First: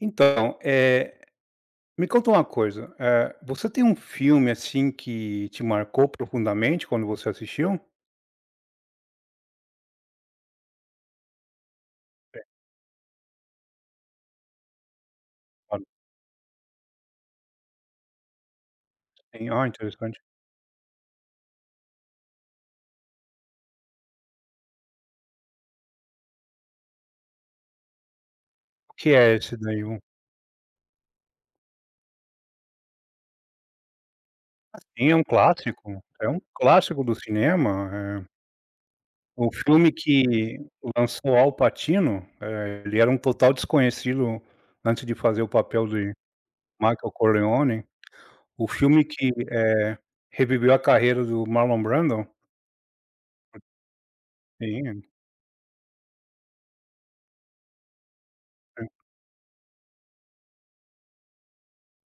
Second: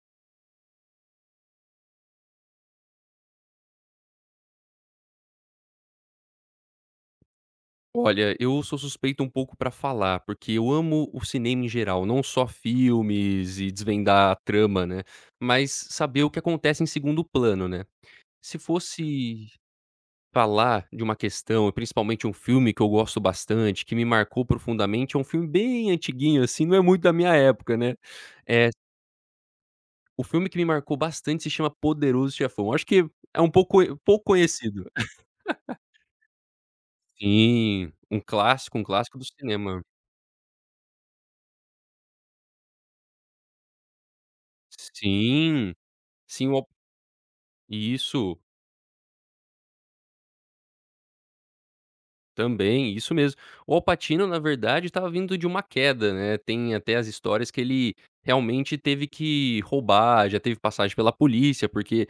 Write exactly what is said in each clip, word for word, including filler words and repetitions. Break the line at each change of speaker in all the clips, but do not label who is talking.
Então, eh, me conta uma coisa, eh, você tem um filme, assim, que te marcou profundamente quando você assistiu?
Olha, eu sou suspeito um pouco pra falar, porque eu amo o cinema em geral, não
É.
só filmes e desvendar a trama, né, mas
Claro.
saber o que acontece em segundo plano, né. Se fosse
Sim, ó interessante.
falar de uma questão, principalmente um filme que eu gosto bastante, que me marcou profundamente, é um filme bem antiguinho, assim, não é muito da minha época, né, é
O que é esse daí, um
o filme que me marcou bastante se chama Poderoso Chefão, acho que é um pouco pouco
Ah
conhecido.
sim, é um clássico, é um clássico do cinema,
Sim, um
eh
clássico, um clássico do
o
cinema.
filme que lançou Al Pacino, eh, ele era um total desconhecido antes de fazer o
Sim,
papel de
sim, o
Michael Corleone.
Isso.
O filme que, eh, reviveu a carreira do Marlon Brando.
Também, isso mesmo, o Al Pacino, na verdade,
Sim.
estava vindo de uma queda, né, tem até as histórias que ele realmente teve que roubar, já teve passagem pela polícia, porque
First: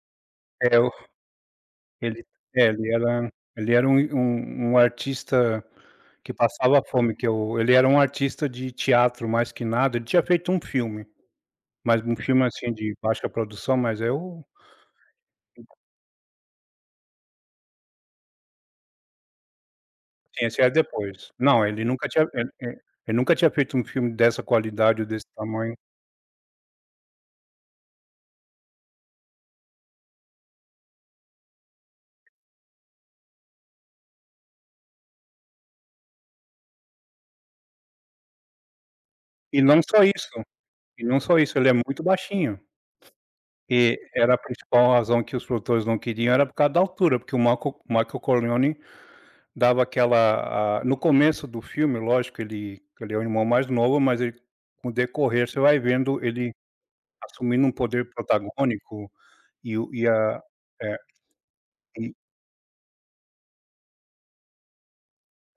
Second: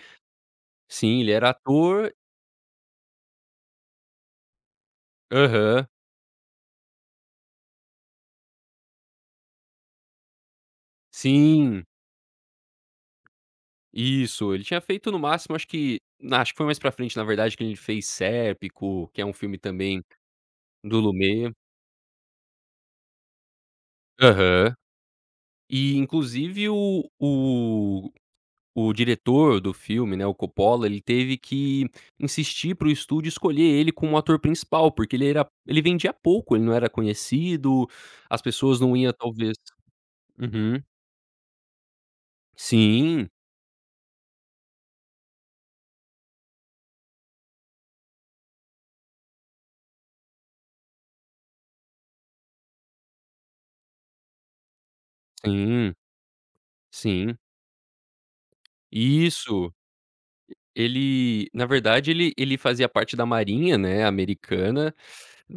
É o
sim, ele era ator
ele é, ele era ele era um i um um artista
Aham.
que passava fome, que eu ele era um artista de teatro, mais que nada ele tinha feito um filme,
Sim.
mas um filme, assim, de baixa produção, mas é o
Isso, ele tinha feito no máximo, acho
Então.
que na acho que foi mais pra frente, na verdade, que ele fez Serpico, que é um filme também
Sim, esse é
do
depois.
Lumet.
Não, ele nunca tinha, eh eh ele nunca tinha feito um filme dessa
Aham,
qualidade ou desse tamanho.
e inclusive o o o diretor do filme, né, o Coppola, ele teve que insistir para o estúdio escolher ele como o ator principal, porque ele era ele vendia pouco, ele não era conhecido, as pessoas não iam talvez
E não só isso
uhum.
e não só isso, ele é muito baixinho.
Sim.
E era a principal razão que os produtores não queriam era por causa da altura, porque o Marco Michael Corleone, dava aquela a no começo do filme, lógico que ele que ele é o irmão mais novo, mas ele com o decorrer, você vai
Sim.
vendo ele
Sim.
assumindo um poder protagônico,
Isso
e o e a é.
ele na verdade,
E
ele ele fazia parte da Marinha, né, americana,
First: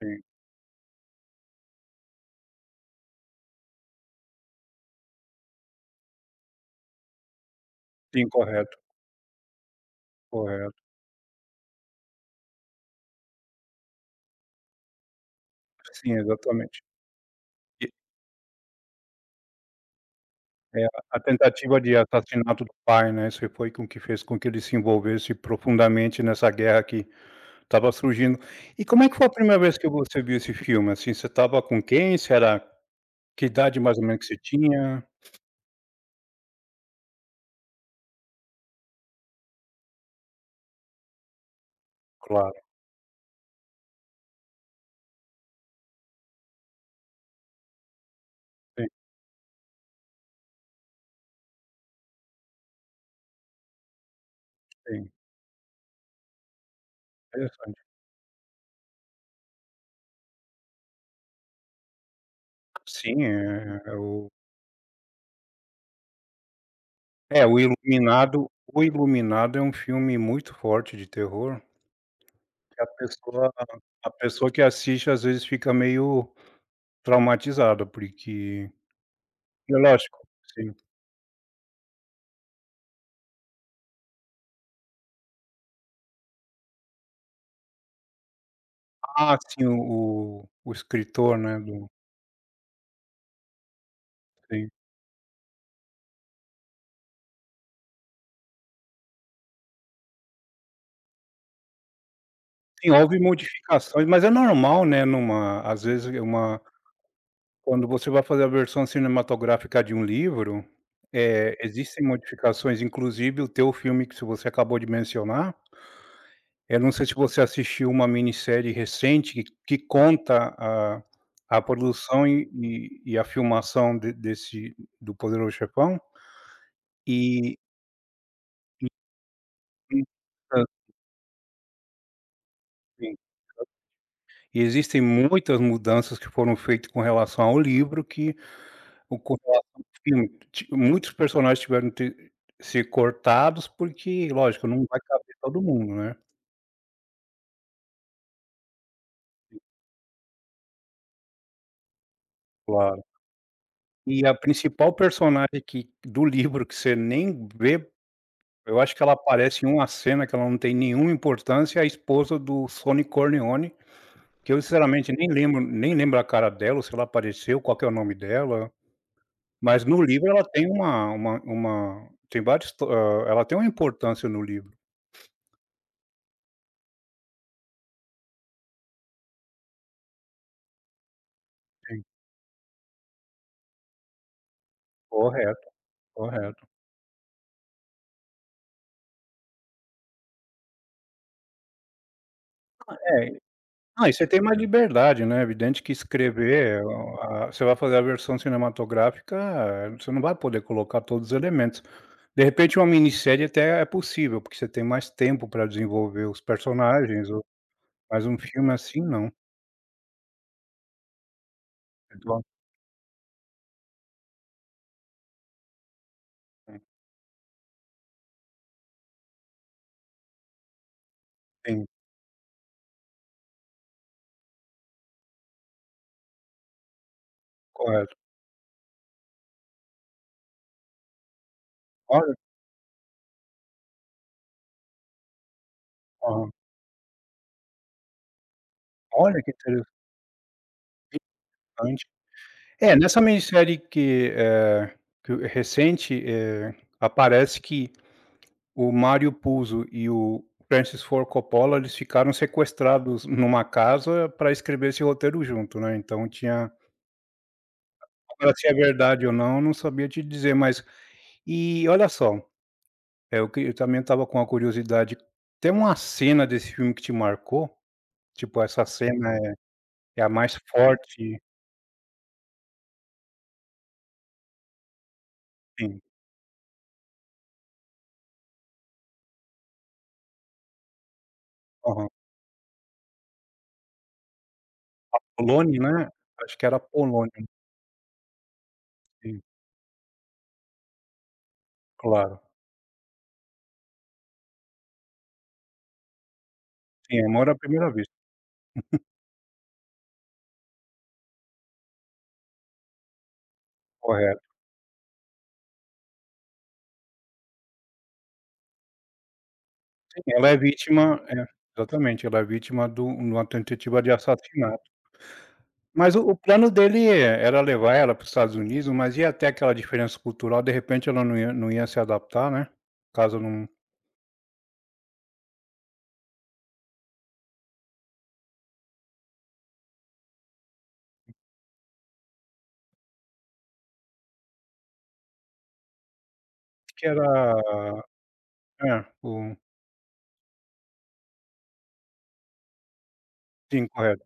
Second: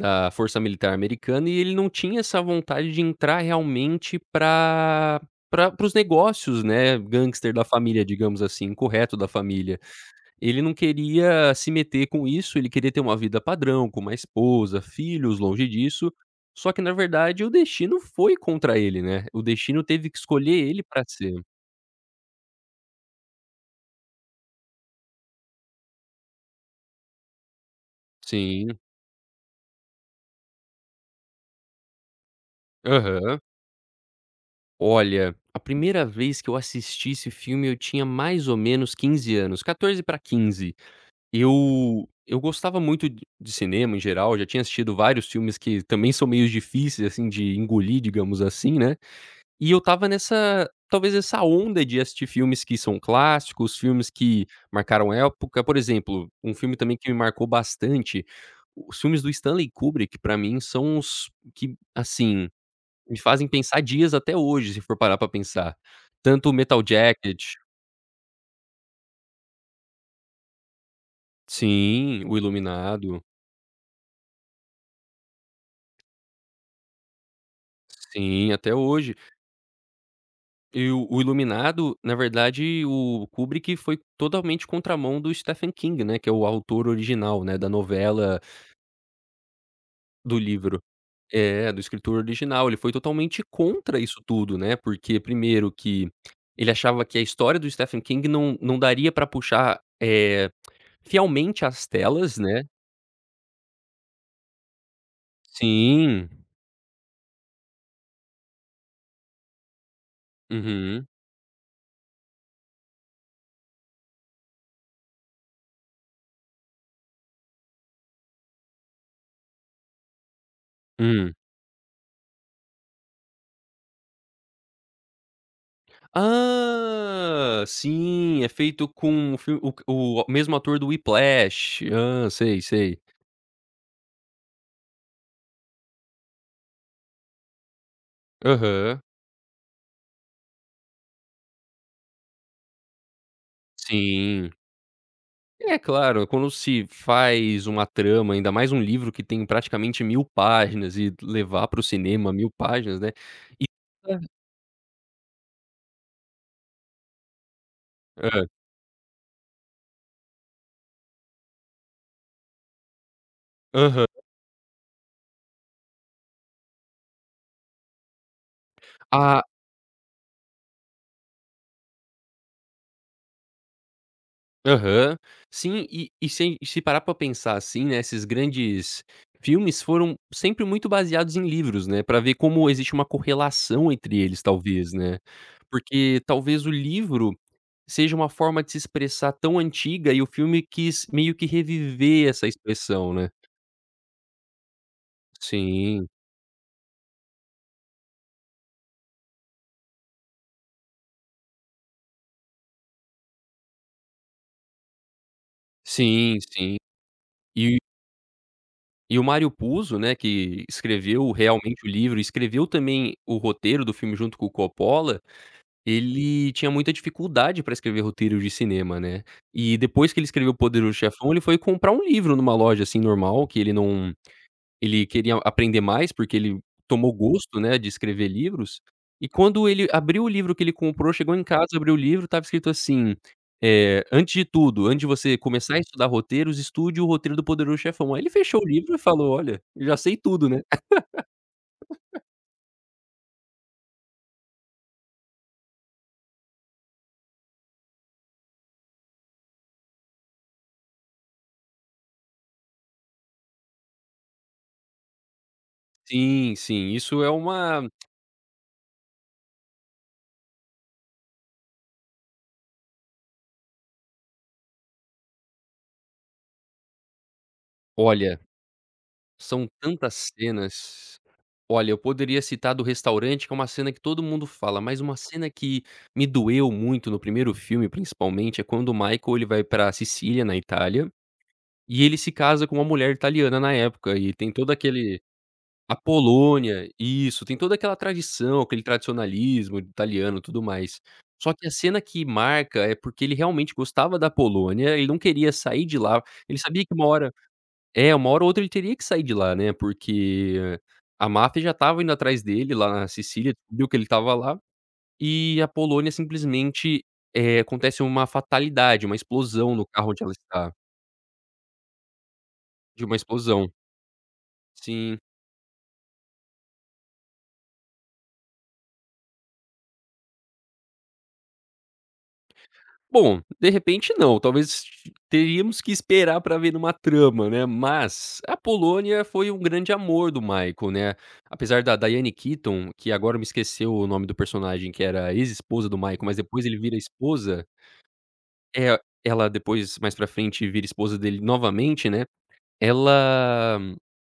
Sim.
Força Militar americana, e ele não tinha essa vontade de entrar realmente pra pra para os negócios, né, gangster da família,
Sim,
digamos assim.
correto.
Incorreto, da família, ele
Correto.
não queria se meter com isso, ele queria ter uma vida padrão, com uma esposa, filhos, longe disso,
Sim,
só que,
exatamente.
na verdade, o
E
destino foi contra ele, né, o destino teve que escolher ele
É a
pra
a
ser.
tentativa de assassinato do pai, né, isso foi com o que fez com que ele se envolvesse profundamente nessa guerra que estava surgindo.
Sim.
E como é que foi a primeira vez que você viu esse filme, assim, você estava com quem? Você era
Aham.
que idade mais ou menos que você tinha?
Olha, a primeira vez que eu assisti esse filme, eu tinha mais ou menos quinze anos, quatorze pra quinze. Eu eu
Claro.
gostava muito d de cinema em geral, já tinha assistido vários filmes que também são meio difíceis, assim, de engolir, digamos assim,
Sim.
né, e eu estava nessa, talvez essa onda de assistir filmes que são clássicos, filmes que marcaram
Sim.
época, por exemplo, um filme também que me marcou
Interessante.
bastante, os filmes do Stanley Kubrick, pra mim são os que, assim, me
Sim,
fazem pensar
é
dias
o
até hoje, se for parar pra pensar, tanto o Metal
É
Jacket.
o Iluminado o Iluminado é um filme muito forte de terror
Sim, o
que a
Iluminado.
pessoa a pessoa que assiste às vezes fica meio traumatizada,
Sim,
porque
até hoje.
e é lógico sim.
E o o Iluminado, na verdade, o Kubrick foi totalmente contramão do Stephen King, né, que é o autor original, né, da novela
Ah sim, o
Do
o o
livro.
escritor, né,
É, do
do
escritor original, ele foi totalmente contra isso tudo,
Sim.
né. Porque primeiro que, ele achava que a história do Stephen King não não daria pra puxar, eh, fielmente as telas, né.
Sim, houve modificações, mas é normal, né, numa às vezes
Sim.
uma quando você vai fazer a versão cinematográfica de um livro,
Uhum.
eh, existem modificações inclusive o teu filme, que se você acabou de mencionar eh, não sei se você assistiu uma minissérie recente, que que conta a
Hum.
a produção e e e a filmação de desse do Poderoso Chefão. E
Ah, sim, é feito com o filme o q
Hum.
o mesmo
Hã.
ator do Whiplash. Hã, sei, sei.
Sim. E existem muitas mudanças que foram feitas com relação ao livro que
Aham.
[unintelligible] ti muitos personagens tiveram t ser cortados, porque,
Sim.
lógico, não vai caber todo
É
mundo, né.
claro, quando se faz uma trama, ainda mais um livro que tem praticamente mil páginas, e d levar para o cinema mil páginas,
Claro.
né. E
E
[unintelligible]
a principal personagem que do livro, que você nem vê,
Hã.
eu acho que ela aparece em uma cena que ela não tem nenhuma importância, é a esposa do Sonny Corleone,
Aha
que eu sinceramente nem lembro nem lembro a cara dela, ou se ela apareceu, qual que é o nome dela.
Ah
Mas no livro ela tem uma uma uma tem vários to ah, ela tem uma importância no livro.
Aham. Sim, e e sem e se parar pra pensar, assim, né, esses grandes filmes foram sempre muito baseados em livros, né.
Sim.
Pra ver como existe uma correlação entre eles, talvez, né.
Correto,
Porque talvez
correto.
o livro seja uma forma de se expressar tão antiga, e o filme quis meio que reviver essa expressão, né.
É, ah, e você tem mais liberdade, né. Evidente que
Sim.
escrever, o ah, você vai fazer a versão cinematográfica, eh, você não vai poder colocar todos os elementos. De repente uma minissérie até é possível, porque você tem mais tempo para desenvolver
Sim,
os
sim.
personagens, ou
E
mais um filme assim,
E o
não.
Mário Puzo, né, que escreveu realmente o livro, e
[unintelligible]
escreveu também o roteiro do filme junto com o Coppola, ele tinha muita dificuldade para escrever roteiros de cinema, né. E depois que ele escreveu O Poderoso Chefão, ele foi
Sim.
comprar um livro numa loja, assim, normal, que ele não ele queria a aprender mais, porque ele tomou gosto, né, de
Correto.
escrever livros. E quando ele abriu o livro que ele comprou chegou em casa, abriu o livro,
Olha.
estava escrito assim, eh: "Antes de tudo, antes de você começar a estudar
Aham.
roteiros, estude o roteiro do poderoso chefão". Aí ele fechou o livro e falou:
Olha, que
"Olha,
intere
eu já sei tudo, né".
[unintelligible] É, nessa minissérie que, eh, que o recente, eh, aparece que o Mário Puzo e o Francis Ford Coppola, eles ficaram sequestrados numa casa para escrever esse roteiro junto, né, então
Sim,
tinha
sim, isso é uma
Agora se é verdade ou não, eu não sabia te dizer, mas e, olha só, é o que eu também estava com a curiosidade, tem uma cena desse filme que te marcou?
Olha,
Tipo, essa cena é
são
é a
tantas
mais
cenas.
forte
Olha, eu poderia citar a do restaurante, que é uma cena que todo mundo fala, mas uma cena que
Sim.
me doeu muito, no primeiro filme principalmente, é quando o Michael, ele vai para a Sicília, na Itália, e
Aham.
ele se casa com uma mulher italiana na época, e tem todo
A
aquele
Polônia,
a
né? Acho que era a
Polônia,
Polônia.
isso. Tem toda aquela tradição, aquele
Sim.
tradicionalismo italiano, tudo mais. Só que a cena que
Claro.
marca, é porque ele realmente gostava da Polônia, ele não queria sair de lá. Ele sabia que uma
Sim, é
hora
amor à primeira vista.
é, uma hora ou outra, ele teria que sair de lá, né, porque a máfia já estava indo atrás dele, lá na Sicília, viu que ele estava
Correto.
lá. E a Polônia simplesmente eh, acontece uma fatalidade, uma explosão no carro
Sim,
onde ela
ela é
está.
vítima é, exatamente. Ela é vítima
De
do
uma
de uma
explosão.
tentativa de assassinato.
Sim.
Mas o o plano dele é era levar ela para os Estados Unidos, mas ia ter até aquela diferença cultural, de repente ela não ia não ia se adaptar, né. Caso
Bom,
não
de repente não. Talvez s teríamos que esperar para ver numa trama, né. Mas, a Polônia foi um grande amor do Michael, né. Apesar da Diane Keaton, que agora me esqueceu o nome do personagem que era ex-esposa do Michael, mas depois ele vira
Que
esposa.
era
É,
é,
ela
um
depois, mais pra frente, vira esposa dele novamente, né. Ela,
Sim, correto.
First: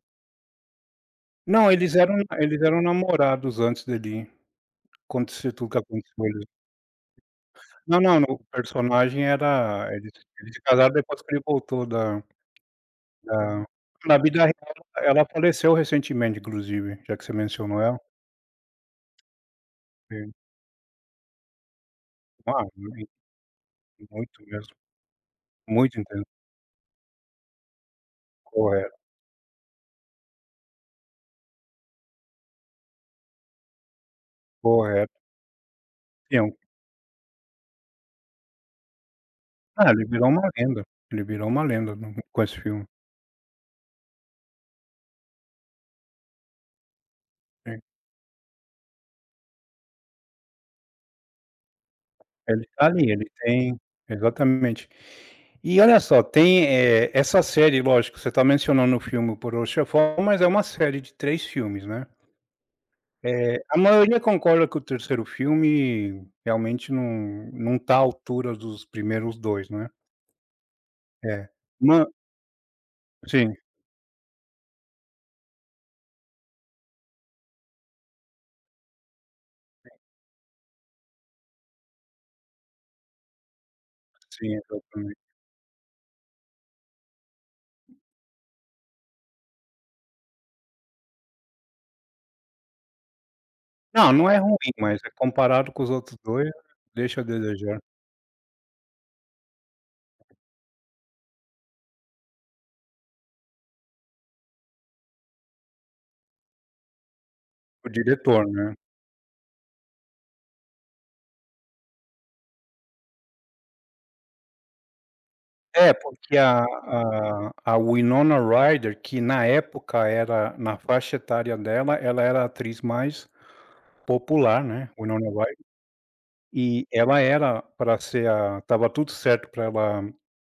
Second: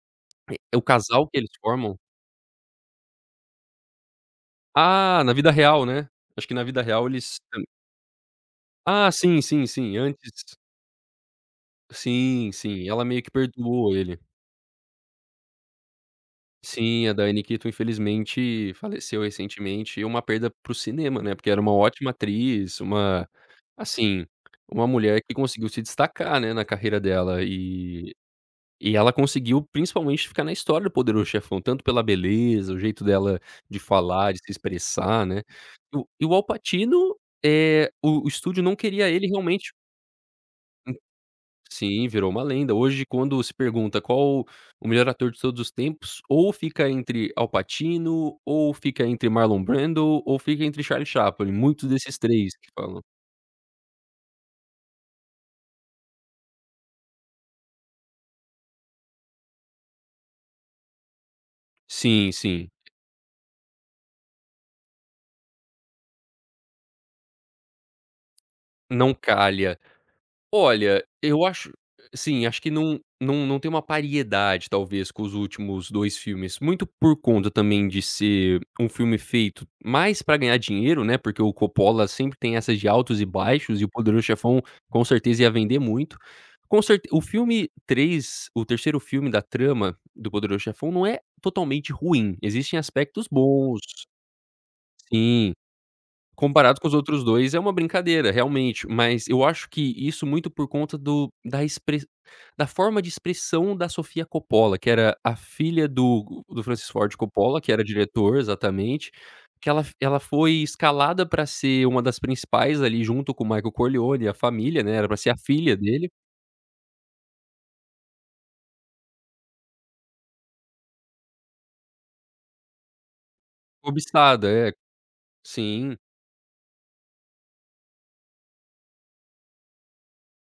eh o casal que eles
Não, eles
formam.
eram eles eram namorados antes dele
Ah, na vida
acontecer tudo que
real, né. Acho
aconteceu.
que na vida real eles [unintelligible]
Não, não, no
Ah,
personagem
sim, sim,
era
sim,
eles eles
antes
se casaram depois que ele voltou da
Sim, sim. Ela meio que
da
perdoou
na
ele.
vida real, ela faleceu recentemente, inclusive.
Sim, a
Já que você
Diane Keaton,
mencionou ela.
infelizmente, faleceu recentemente. Uma
Sim.
perda para o cinema, né, porque era uma ótima
Bah,
atriz,
ruim.
uma assim,
Muito mesmo.
uma mulher que conseguiu se
Muito intenso.
destacar, né, na carreira dela. E e
Correto.
ela conseguiu, principalmente, ficar na história do poderoso chefão, tanto pela beleza, o jeito dela de falar, de se
Correto.
expressar, né. E o e o Al
[unintelligible]
Pacino, eh, o o estúdio não queria ele realmente
Ah, ele virou uma lenda. Ele virou uma lenda,
Sim,
né,
virou
com
uma
esse
lenda.
filme.
Hoje, quando se pergunta: "Qual o melhor ator de todos os tempos?", ou fica entre Al
Sim.
Pacino, ou fica entre Marlon Brando, ou fica entre Charlie Chaplin, muitos desses três,
Ele
que
está
falam.
ali, ele tem exatamente. E olha só, tem, eh, essa série lógico, você está mencionando o filme O Poderoso Chefão mas é uma série de três filmes, né.
Sim, sim.
Eh, a maioria concorda que o terceiro filme realmente não não está à altura dos
Não
primeiros dois,
calha.
né.
Olha, eu
É.
acho
Uma
sim, acho que não não
Sim.
não tem uma pariedade, talvez, com os últimos dois filmes, muito por conta, também, de ser um filme feito
[unintelligible]
mais pra ganhar dinheiro, né, porque o Coppola sempre tem essas de altos e baixos, e o Poderão
Sim,
Chefão, com
exatamen
certeza, ia vender muito. Com certe o filme três o terceiro filme da trama, do Poderão Chefão, não é totalmente ruim. Existem aspectos bons.
Não, não é ruim, mas é
Sim.
comparado com os outros dois,
Comparado com os
deixa a
outros dois, é uma
desejar.
brincadeira, realmente. Mas, eu acho que isso muito por conta do da express da forma de expressão da Sofia Coppola, que era a filha do do Francis Ford Coppola, que era
O
diretor
diretor, né?
exatamente. Que ela f ela foi escalada para ser uma das principais, ali, junto com o Michael Corleone e a família, né, era pra ser a filha
É,
dele.
porque a a a Winona Ryder, que na época era, na faixa etária dela, ela era a atriz mais
Cobiçada,
popular,
é.
né, o Winona Ryder.
Sim.
E, ela era para ser a estava tudo certo pra ela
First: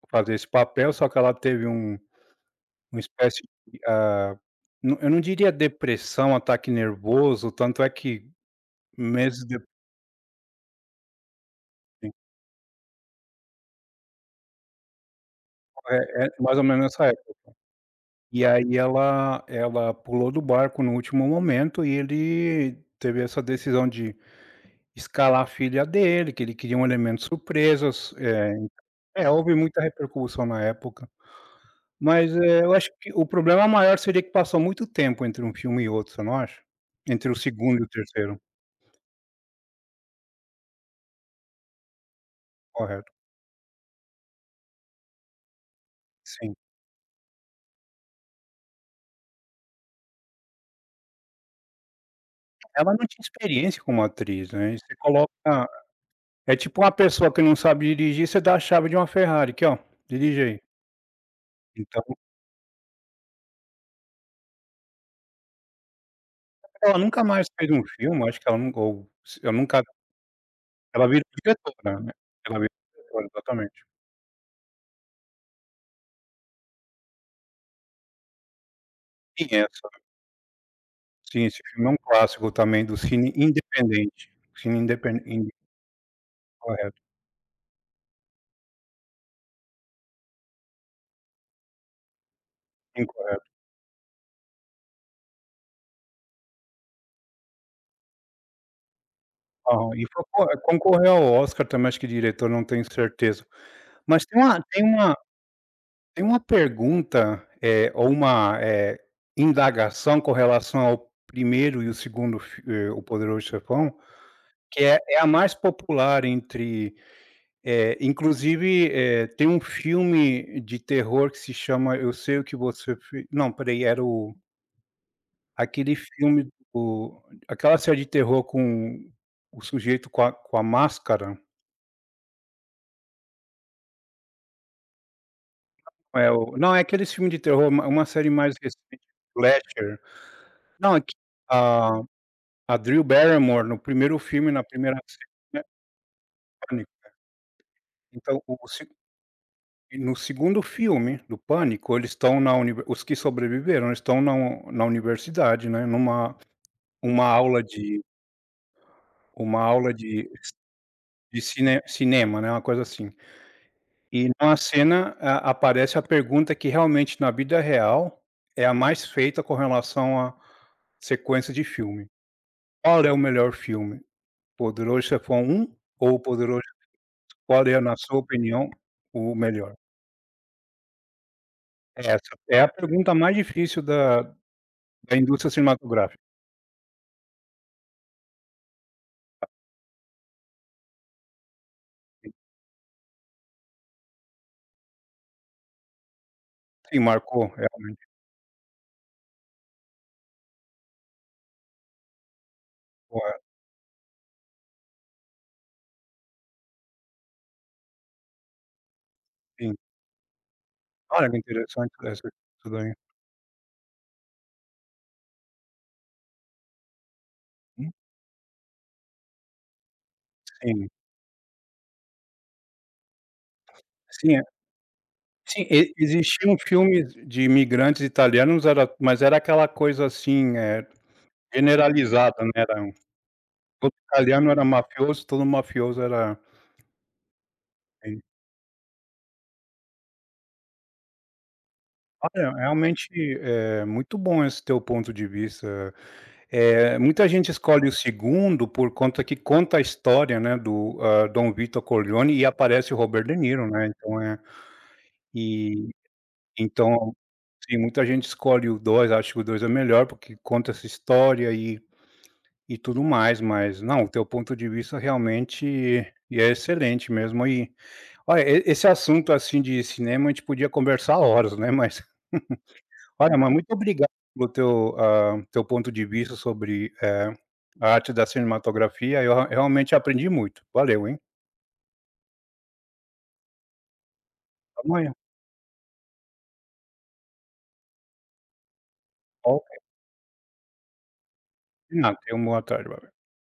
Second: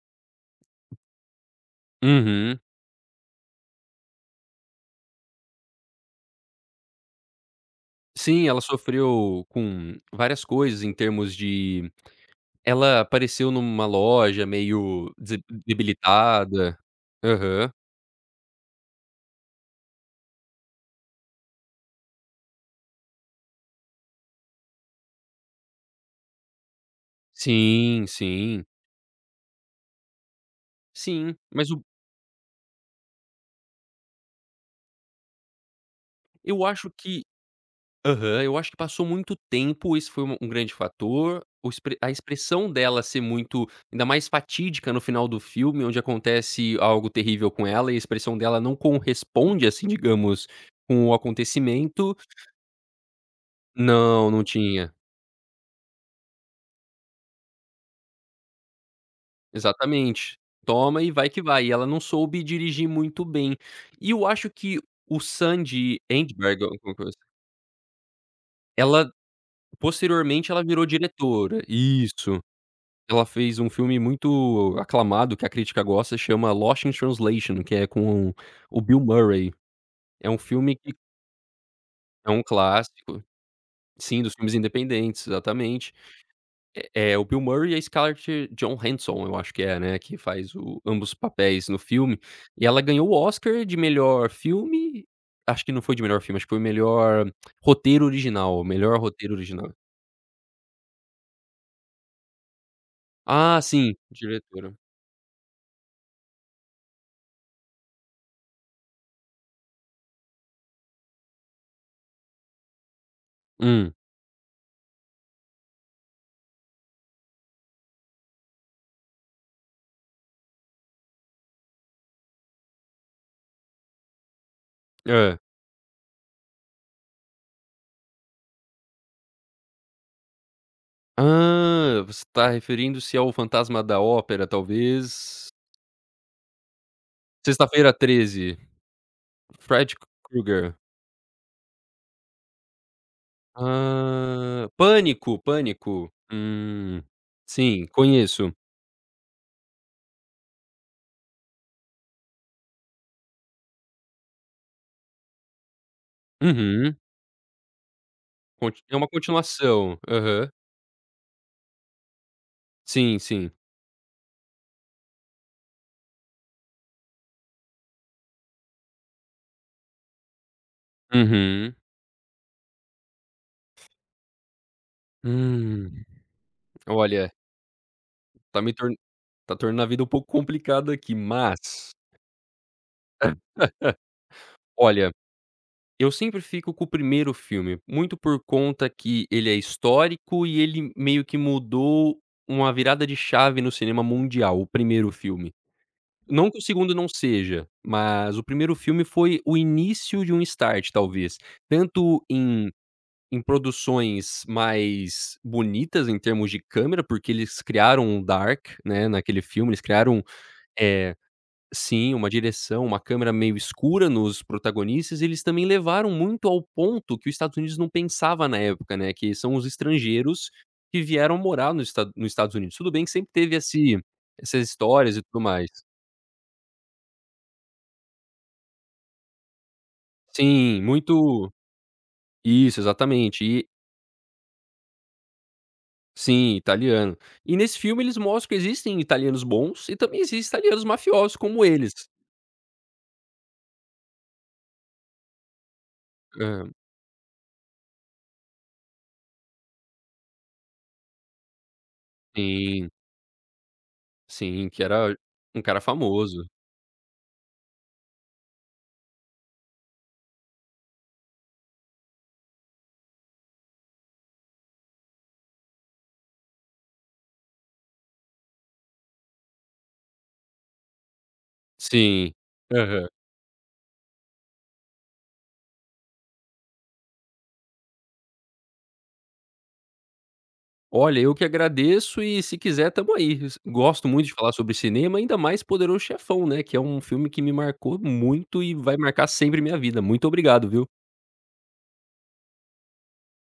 fazer esse papel, só que ela teve um
Uhum.
uma espécie e ah, eu não eu não diria depressão, ataque nervoso, tanto é que,
Sim, ela
meses
sofreu
dep
com várias coisas em termos de
Sim.
ela apareceu numa loja meio des
O eh-eh, mais ou
debilitada.
menos nessa época.
Aham.
E aí ela ela pulou do barco no último momento, e ele teve essa decisão de escalar a filha dele, que ele queria um elemento
Sim,
surpresas, é
sim.
é, houve muita repercussão na época.
Sim, mas o
Mas é, eu acho que o problema maior seria que passou muito tempo entre um filme e outro, você não acha?
Eu acho que
Entre o segundo e o terceiro.
aham, eu acho que passou muito tempo, esse foi u um grande fator. O ex a expressão dela
Correto.
ser muito ainda mais fatídica no final do filme, onde
Sim.
acontece algo terrível com ela, e a expressão dela não conresponde assim, digamos, com o acontecimento.
Ela não tinha experiência como
Não, não
atriz, né, e
tinha.
você coloca é tipo uma pessoa que não sabe dirigir, você dá a chave de uma Ferrari. "Aqui ó,
Exatamente.
dirige aí".
"Toma e vai que vai", e ela não
Então
soube dirigir muito bem. E eu acho que o Sandy Endberg, a alguma
Ela
coisa
nunca mais fez um filme, eu acho que ela não gou
Ela
s eu nunca
posteriormente, ela virou
Ela virou
diretora
diretora, né?
isso.
Ela virou
Ela
diretora,
fez um
exatamente.
filme muito aclamado, que a crítica gosta, chama Lost in Translation, que é com o Bill
Sim,
Murray.
é essa.
É um filme que
Sim, esse filme é um
É um
clássico também do
clássico.
cine
Sim,
independente,
dos filmes
cine indepen
independentes,
in
exatamente.
Correto.
É é o Bill Murray e a Scarlett John Hanson. Eu acho que é, né, que faz o ambos os papéis no filme e ela
Sim,
ganhou o
correto.
Oscar de melhor filme Acho que não foi de melhor filme, acho que foi o melhor roteiro original, melhor roteiro original.
Aham e foi co concorreu ao Oscar também, eu acho que diretor, não tenho certeza.
Ah, sim,
Mas tem uma
diretora.
tem uma tem uma pergunta, eh, ou uma, eh, indagação com relação ao primeiro e o segundo f eh, O Poderoso Chefão,
Hum.
que é é a mais popular entre, eh, inclusive, eh, tem um filme de terror que se chama Eu Sei o que Você Fi não pera aí, era o
Hã.
aquele filme, o aquela série de terror com o sujeito com a com a máscara.
Ah, você tá referindo-se ao fantasma da Ópera, talvez?
É o não é aqueles filmes de terror, uma
Sexta-feira
uma série mais
13,
recente
Fred
Fletcher.
K Krueger.
Não é que a a Drew Barrymore no primeiro filme, na
Ah,
primeira série,
Pânico,
né
Pânico.
Pânico,
Hum,
é.
sim,
Então
conheço.
o o segu e no segundo filme do Pânico, eles estão na univer os que sobreviveram, eles estão na un na universidade, né, numa
Uhum.
uma aula de
Conti é uma
uma aula
continuação,
de
aham.
de cine cinema, né, uma coisa assim.
Sim, sim.
E na cena a aparece a pergunta que, realmente, na vida real é a mais feita com relação a sequência de
Uhum.
filme. Qual é o melhor filme? O Poderoso Chefão 1
Hum,
ou Poderoso Chefão
olha
[unintelligible] Qual é, na sua
tá
opinião,
me tor
o
tá
melhor?
tornando a vida um pouco complicada aqui, mas
Essa é a pergunta mais difícil da
Olha,
da indústria
eu
cinematográfica.
sempre fico com o primeiro filme, muito por conta que ele é histórico e ele meio que mudou
Sim.
uma virada de chave no cinema mundial, o primeiro filme. Não que o segundo
Sim,
não
marcou
seja,
realmente.
mas o primeiro filme foi o início de um start, talvez, tanto em
Correto.
em produções mais bonitas em termos de câmera, porque eles criaram um dark, né, naquele filme,
Sim.
eles criaram, eh
Olha que interessante
Sim, uma
[unintelligible] tudo
direção,
aí.
uma câmera meio escura nos protagonistas. Eles também levaram muito ao ponto que os Estados Unidos não
Hum.
pensava na época, né, que são os estrangeiros
Sim.
que vieram morar no Estado nos Estados Unidos. Tudo bem, que sempre teve esse
Sim, é
essas histórias e tudo
sim,
mais.
e existiam filmes de imigrantes italianos, era mas era aquela coisa assim,
Sim,
eh,
muito
generalizada, né,
Isso,
era
exatamente, e
todo italiano era mafioso, todo mafioso era
Sim, italiano. E nesse filme eles
Sim.
mostram que existem italianos bons e também existe italianos mafiosos como eles.
Olha, realmente é muito bom esse teu ponto de vista,
Aham.
eh, muita gente escolhe o segundo por conta que conta a história, né, do, hã, Dom Victor Corleone e
Sim.
aparece o Robert De Niro, né, então é
Sim, que era um cara
e
famoso.
então assim, muita gente escolhe o dois. Acha que o dois é o melhor, porque conta essa história e e tudo mais, mas Não, o teu ponto de vista realmente é excelente mesmo e olha e esse assunto, assim, de cinema, a gente podia conversar horas, né, mas
Sim, aham.
olha, mas muito obrigado pelo teu, hã, teu ponto de vista sobre, eh, a arte da cinematografia. Eu rea realmente aprendi muito, valeu, hein.
Olha, eu que agradeço e se quiser, estamos aí. Gosto muito de falar sobre
Amanhã.
cinema, ainda mais O Poderoso Chefão, né, que é um filme que me marcou muito e vai marcar sempre
Ok.
minha vida. Muito obrigado, viu.
Não, tenha uma boa tarde agora.